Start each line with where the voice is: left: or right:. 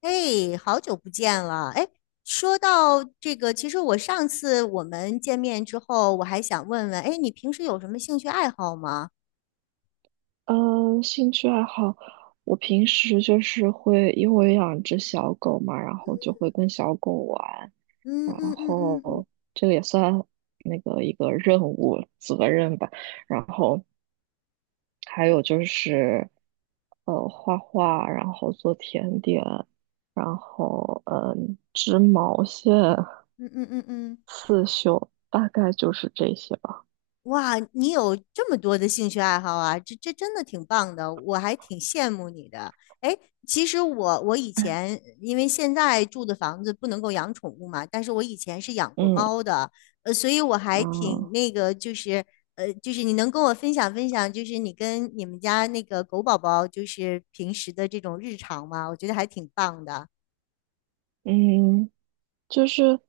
left: 哎，好久不见了！哎，说到这个，其实我上次我们见面之后，我还想问问，哎，你平时有什么兴趣爱好吗？
right: 嗯，兴趣爱好，我平时就是会，因为我养只小狗嘛，然后就会跟小狗玩，
left: 嗯
right: 然
left: 嗯嗯嗯嗯
right: 后这个也算那个一个任务责任吧。然后还有就是，画画，然后做甜点，然后织毛线、
left: 嗯嗯嗯嗯。
right: 刺绣，大概就是这些吧。
left: 哇，你有这么多的兴趣爱好啊，这真的挺棒的，我还挺羡慕你的。哎，其实我以前因为现在住的房子不能够养宠物嘛，但是我以前是养过
right: 嗯，
left: 猫的，所以我还
right: 啊，
left: 挺那个，就是就是你能跟我分享分享，就是你跟你们家那个狗宝宝就是平时的这种日常吗？我觉得还挺棒的。
right: 嗯。就是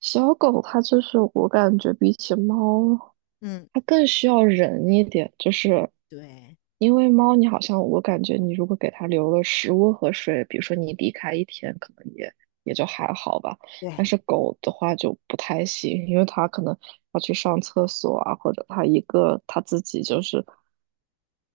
right: 小狗，它就是我感觉比起猫，
left: 嗯，
right: 它更需要人一点。就是
left: 对
right: 因为猫，你好像我感觉你如果给它留了食物和水，比如说你离开一天，可能也就还好吧。但
left: 对，
right: 是狗的话就不太行，因为它可能要去上厕所啊，或者它一个它自己就是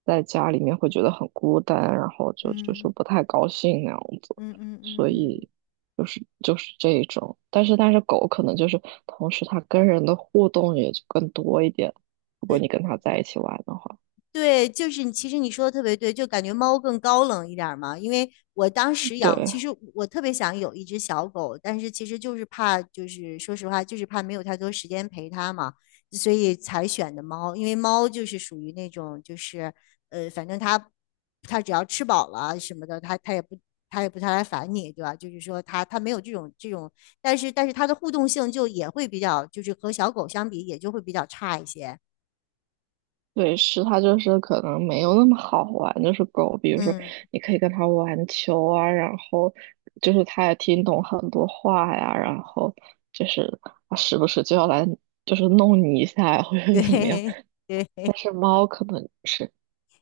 right: 在家里面会觉得很孤单，然后就是
left: 嗯
right: 不太高兴那样子。
left: 嗯嗯嗯
right: 所
left: 嗯。
right: 以就是这一种，但是狗可能就是同时它跟人的互动也就更多一点，如果
left: 嗯
right: 你跟它在一起玩的话，
left: 对，就是你，其实你说的特别对，就感觉猫更高冷一点儿嘛。因为我当时养，其
right: 对
left: 实我特别想有一只小狗，但是其实就是怕，就是说实话，就是怕没有太多时间陪它嘛，所以才选的猫。因为猫就是属于那种，就是反正它只要吃饱了什么的，它也不太来烦你，对吧？就是说它没有这种，但是它的互动性就也会比较，就是和小狗相比也就会比较差一些。
right: 对，是它就是可能没有那么好玩，就是狗，比如说
left: 嗯，
right: 你可以跟它玩球啊，然后就是它也听懂很多话呀，然后就是它时不时就要来就是弄你一下呀或者
left: 对
right: 怎么样，
left: 对。
right: 但是猫可能是。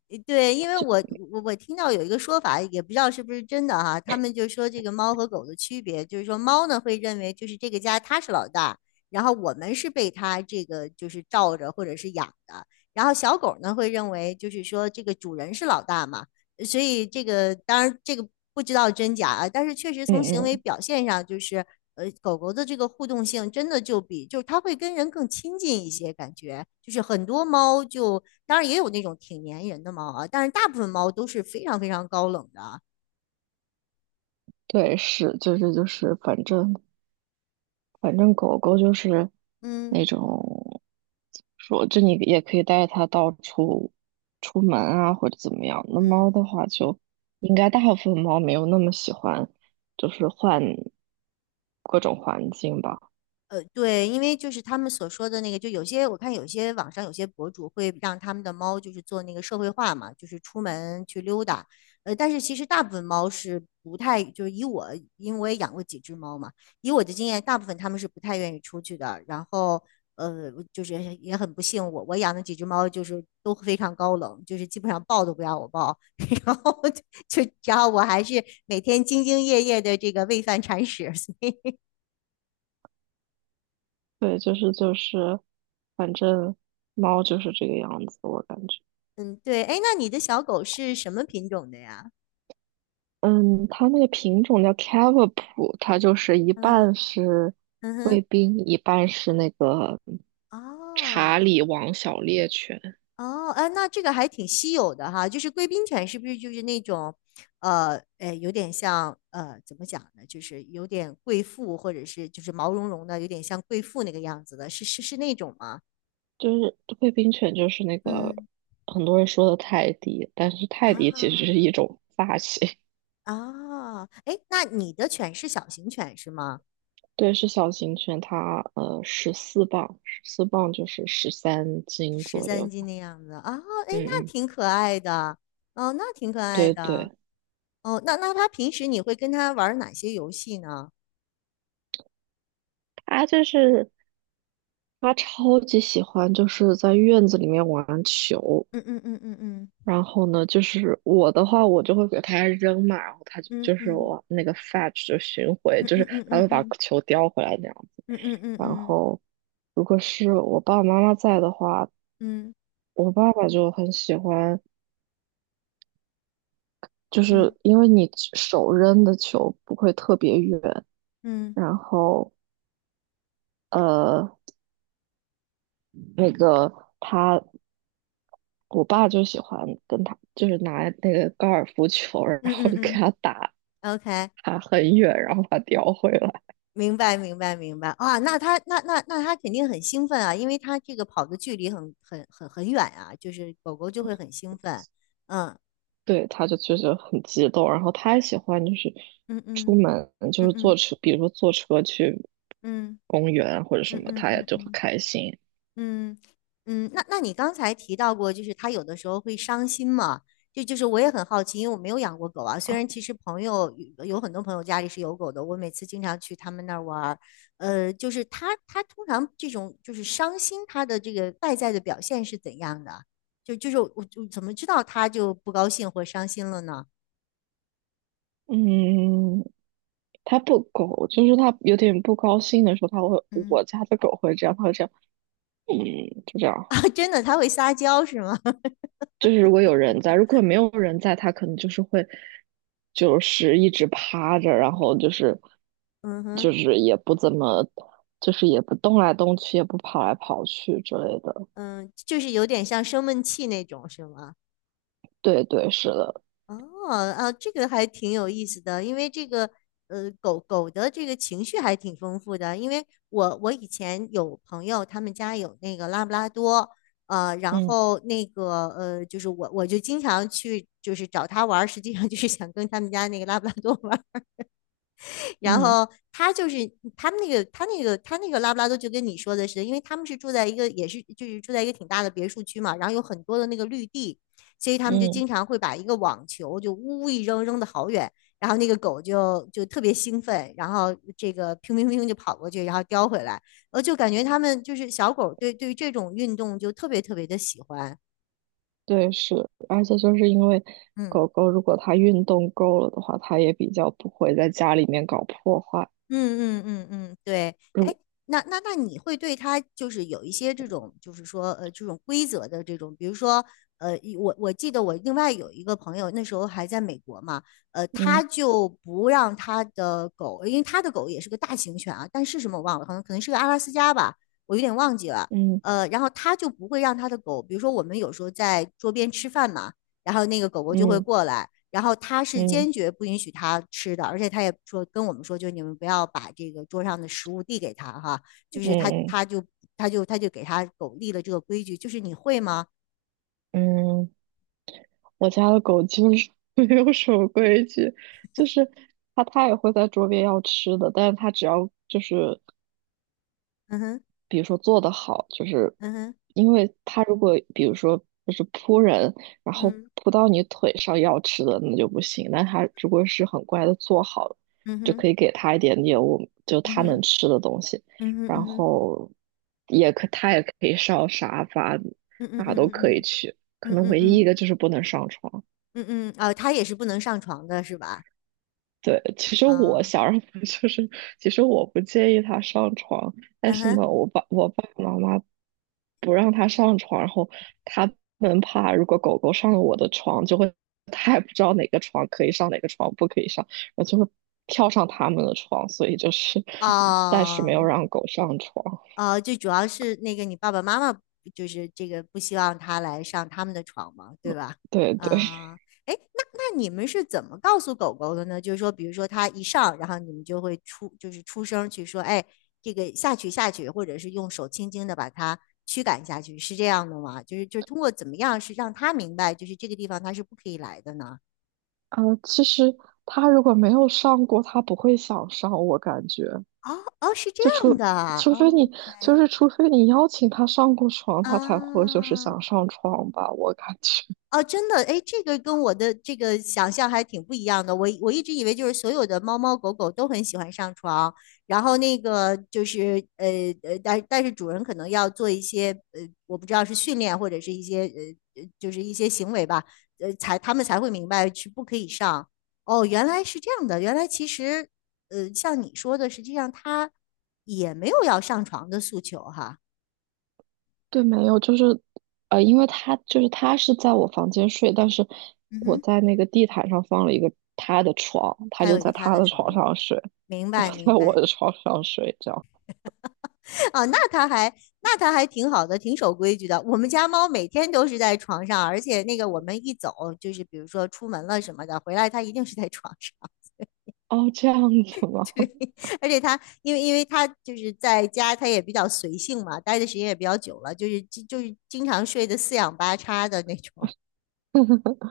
left: 对，因为我听到有一个说法，也不知道是不是真的哈，他们就说这个猫和狗的区别，就是说猫呢会认为就是这个家它是老大，然后我们是被它这个就是罩着或者是养的，然后小狗呢会认为就是说这个主人是老大嘛，所以这个当然这个不知道真假啊，但是确实从行
right: 嗯
left: 为
right: 嗯，
left: 表现上就是狗狗的这个互动性真的就是它会跟人更亲近一些感觉，就是很多猫就。当然也有那种挺粘人的猫啊，但是大部分猫都是非常非常高冷的啊。
right: 对，是，就是，反正狗狗就是
left: 嗯
right: 那种，说就你也可以带它到处出门啊，或者怎么样。那
left: 嗯。
right: 猫的话就，应该大部分猫没有那么喜欢，就是换各种环境吧。
left: 呃，对，因为就是他们所说的那个，就有些我看有些网上有些博主会让他们的猫就是做那个社会化嘛，就是出门去溜达。但是其实大部分猫是不太，就是以我，因为我也养过几只猫嘛，以我的经验，大部分它们是不太愿意出去的。然后，就是也很不幸，我养的几只猫就是都非常高冷，就是基本上抱都不让我抱，然后就，然后我还是每天兢兢业业的这个喂饭铲屎，
right: 对，就是，反正猫就是这个样子，我感觉。
left: 嗯，对，哎，那你的小狗是什么品种的呀？
right: 嗯，它那个品种叫 CAV 它就是一
left: 嗯
right: 半是
left: 嗯
right: 贵
left: 哼，
right: 宾，一半是那个查
left: 哦
right: 理王小猎犬。
left: 哦，哎，那这个还挺稀有的哈，就是贵宾犬是不是就是那种，哎，有点像怎么讲呢？就是有点贵妇，或者是就是毛茸茸的，有点像贵妇那个样子的，是那种吗？
right: 就是贵宾犬，就是那个
left: 嗯
right: 很多人说的泰迪，但是泰迪其实是
left: 啊
right: 一种发型。
left: 啊，哎，那你的犬是小型犬是吗？
right: 对，是小型犬，它十四磅，十四磅就是13斤
left: 十
right: 左右
left: 三斤
right: 吧。
left: 的样子啊，哎，那
right: 嗯嗯，
left: 挺可爱的，哦，那挺可爱
right: 对
left: 的。
right: 对，
left: 哦，那他平时你会跟他玩儿哪些游戏呢？
right: 它就是它超级喜欢就是在院子里面玩球，
left: 嗯嗯嗯嗯
right: 然后呢，就是我的话，我就会给它扔嘛，然后它就
left: 嗯
right: 就是
left: 嗯
right: 我那个 fetch 就寻回，
left: 嗯
right: 就是
left: 嗯嗯
right: 它
left: 嗯
right: 会把
left: 嗯
right: 球叼回来那样。
left: 嗯嗯
right: 然
left: 嗯
right: 后，如果是我爸爸妈妈在的话，
left: 嗯
right: 我爸爸就很喜欢，就是
left: 嗯
right: 因为你手扔的球不会特别远，
left: 嗯
right: 然后呃，那个他，我爸就喜欢跟他，就是拿那个高尔夫球，然
left: 嗯
right: 后
left: 嗯
right: 给
left: 嗯。
right: 他打，
left: OK，
right: 打很远，然后把它叼回来。
left: 明白明白明白啊，那他肯定很兴奋啊，因为他这个跑的距离很远啊，就是狗狗就会很兴奋。嗯，
right: 对，他就确实很激动，然后他也喜欢就是
left: 嗯
right: 出
left: 嗯
right: 门，就
left: 嗯
right: 是坐
left: 嗯
right: 车，比如说坐车去
left: 嗯
right: 公园或者什
left: 嗯
right: 么，
left: 嗯嗯
right: 他也
left: 嗯
right: 就很
left: 嗯
right: 开心。
left: 嗯嗯，那你刚才提到过，就是它有的时候会伤心嘛？就是我也很好奇，因为我没有养过狗啊。虽然其实朋友有很多朋友家里是有狗的，我每次经常去他们那儿玩儿，就是它通常这种就是伤心，它的这个外在的表现是怎样的？就是我怎么知道它就不高兴或伤心了呢？
right: 嗯，它不狗，就是它有点不高兴的时候，它会，
left: 嗯
right: 我家的狗会这样，它会这样，嗯，就这样。
left: 啊，真的，它会撒娇是吗？
right: 就是如果有人在，如果没有人在，它可能就是会，就是一直趴着，然后就是，
left: 嗯哼，
right: 就是也不怎么，就是也不动来动去，也不跑来跑去之类的。
left: 嗯，就是有点像生闷气那种是吗？
right: 对对，是的，
left: 哦，啊，这个还挺有意思的，因为这个狗狗的这个情绪还挺丰富的。因为我以前有朋友，他们家有那个拉布拉多，然
right: 嗯
left: 后那个就是我就经常去就是找他玩儿实际上就是想跟他们家那个拉布拉多玩然
right: 嗯
left: 后他就是他们那个他那个他那个拉布拉多就跟你说的是，因为他们是住在一个也是就是住在一个挺大的别墅区嘛，然后有很多的那个绿地，所以他们就
right: 嗯，
left: 经常会把一个网球就呜呜一扔扔的好远，然后那个狗就特别兴奋，然后这个乒乒乒就跑过去，然后叼回来，就感觉他们就是小狗对这种运动就特别特别的喜欢，
right: 对是，而且就是因为
left: 嗯。
right: 狗狗如果它运动够了的话，它也比较不会在家里面搞破坏。
left: 嗯嗯嗯嗯，对，哎，
right: 如
left: 那你会对他就是有一些这种，就是说这种规则的这种，比如说我记得我另外有一个朋友那时候还在美国嘛，他
right: 嗯
left: 就不让他的狗，因为他的狗也是个大型犬啊，但是什么我忘了，可能是个阿拉斯加吧，我有点忘记了，
right: 嗯
left: 然后他就不会让他的狗，比如说我们有时候在桌边吃饭嘛，然后那个狗狗就会
right: 嗯
left: 过来。然后他是
right: 嗯
left: 坚决不允许他吃的，而且他也说跟我们说，就你们不要把这个桌上的食物递给他哈，就是他
right: 嗯
left: 他就他就他就给他狗立了这个规矩，就是你会吗？
right: 嗯，嗯，我家的狗基本上 没有什么规矩，就是它也会在桌边要吃的，但是它只要就是
left: 嗯哼，
right: 比如说做得好，就是
left: 嗯哼，
right: 因为他如果比如说就是扑人，然后
left: 嗯
right: 扑到你腿上要吃的那就不行，但他如果是很乖的做好了
left: 嗯
right: 就
left: 哼，
right: 可以给他一点点就
left: 嗯
right: 他
left: 哼，
right: 能吃的东西，
left: 嗯哼，
right: 然
left: 嗯哼，
right: 后也可以上沙发，
left: 嗯嗯
right: 哪都可以
left: 嗯嗯
right: 去，可
left: 嗯嗯
right: 能
left: 嗯
right: 唯一一
left: 嗯
right: 个就是不能上床。
left: 嗯嗯，啊，他也是不能上床的是吧？
right: 对，其实我
left: 啊，
right: 想让他就是，其实我不介意他上床，但
left: 嗯
right: 是
left: 哼，
right: 呢，我爸爸妈妈不让他上床，然后他们怕如果狗狗上了我的床，就会他也不知道哪个床可以上，哪个床不可以上，然后就会跳上他们的床，所以就是暂时没
left: 哦。
right: 有让狗上床。
left: 最主要是那个你爸爸妈妈就是这个不希望他来上他们的床嘛，对吧？
right: 对对，
left: 啊，诶哎，那你们是怎么告诉狗狗的呢？就是说，比如说它一上，然后你们就会出就是出声去说，哎，这个下去下去，或者是用手轻轻的把它驱赶下去，是这样的吗？就是通过怎么样是让它明白，就是这个地方它是不可以来的呢？
right: 其实他如果没有上过，他不会想上，我感觉。
left: 哦哦，是这
right: 就
left: 样
right: 除
left: 的
right: 除非你就
left: ，OK
right: 是除非你邀请他上过床，他才会就是想
left: 啊。
right: 上床吧，我感觉。
left: 哦，真的，哎，这个跟我的这个想象还挺不一样的。我一直以为就是所有的猫猫狗狗都很喜欢上床，然后那个就是但是主人可能要做一些我不知道是训练或者是一些就是一些行为吧，他们才会明白是不可以上。哦，原来是这样的，原来其实像你说的，实际上它也没有要上床的诉求哈。
right: 对，没有，就是因为他是在我房间睡，但是
left: 嗯
right: 我
left: 哼。
right: 在那个地毯上放了一个他的床，他
left: 还有
right: 就
left: 一个
right: 在
left: 它
right: 他
left: 的
right: 的
left: 床
right: 床
left: 吗？
right: 上睡，
left: 明白，
right: 我在
left: 明
right: 我
left: 白。
right: 的床上睡，这样。
left: 哦，那他还挺好的，挺守规矩的。我们家猫每天都是在床上，而且那个我们一走，就是比如说出门了什么的，回来它一定是在床上。
right: 哦，这样子 吗？
left: 对，而且它因为它就是在家，它也比较随性嘛，待的时间也比较久了，就是经常睡的四仰八叉的那种。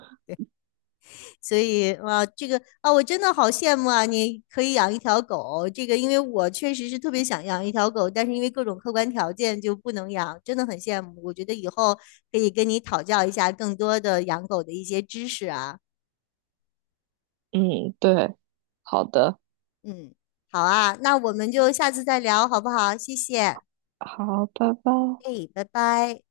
left: 所以哇，这个啊，我真的好羡慕啊！你可以养一条狗，这个因为我确实是特别想养一条狗，但是因为各种客观条件就不能养，真的很羡慕。我觉得以后可以跟你讨教一下更多的养狗的一些知识啊。
right: 嗯，对，好的，
left: 嗯，好啊，那我们就下次再聊，好不好？谢谢，
right: 好，拜拜。
left: 哎，拜拜。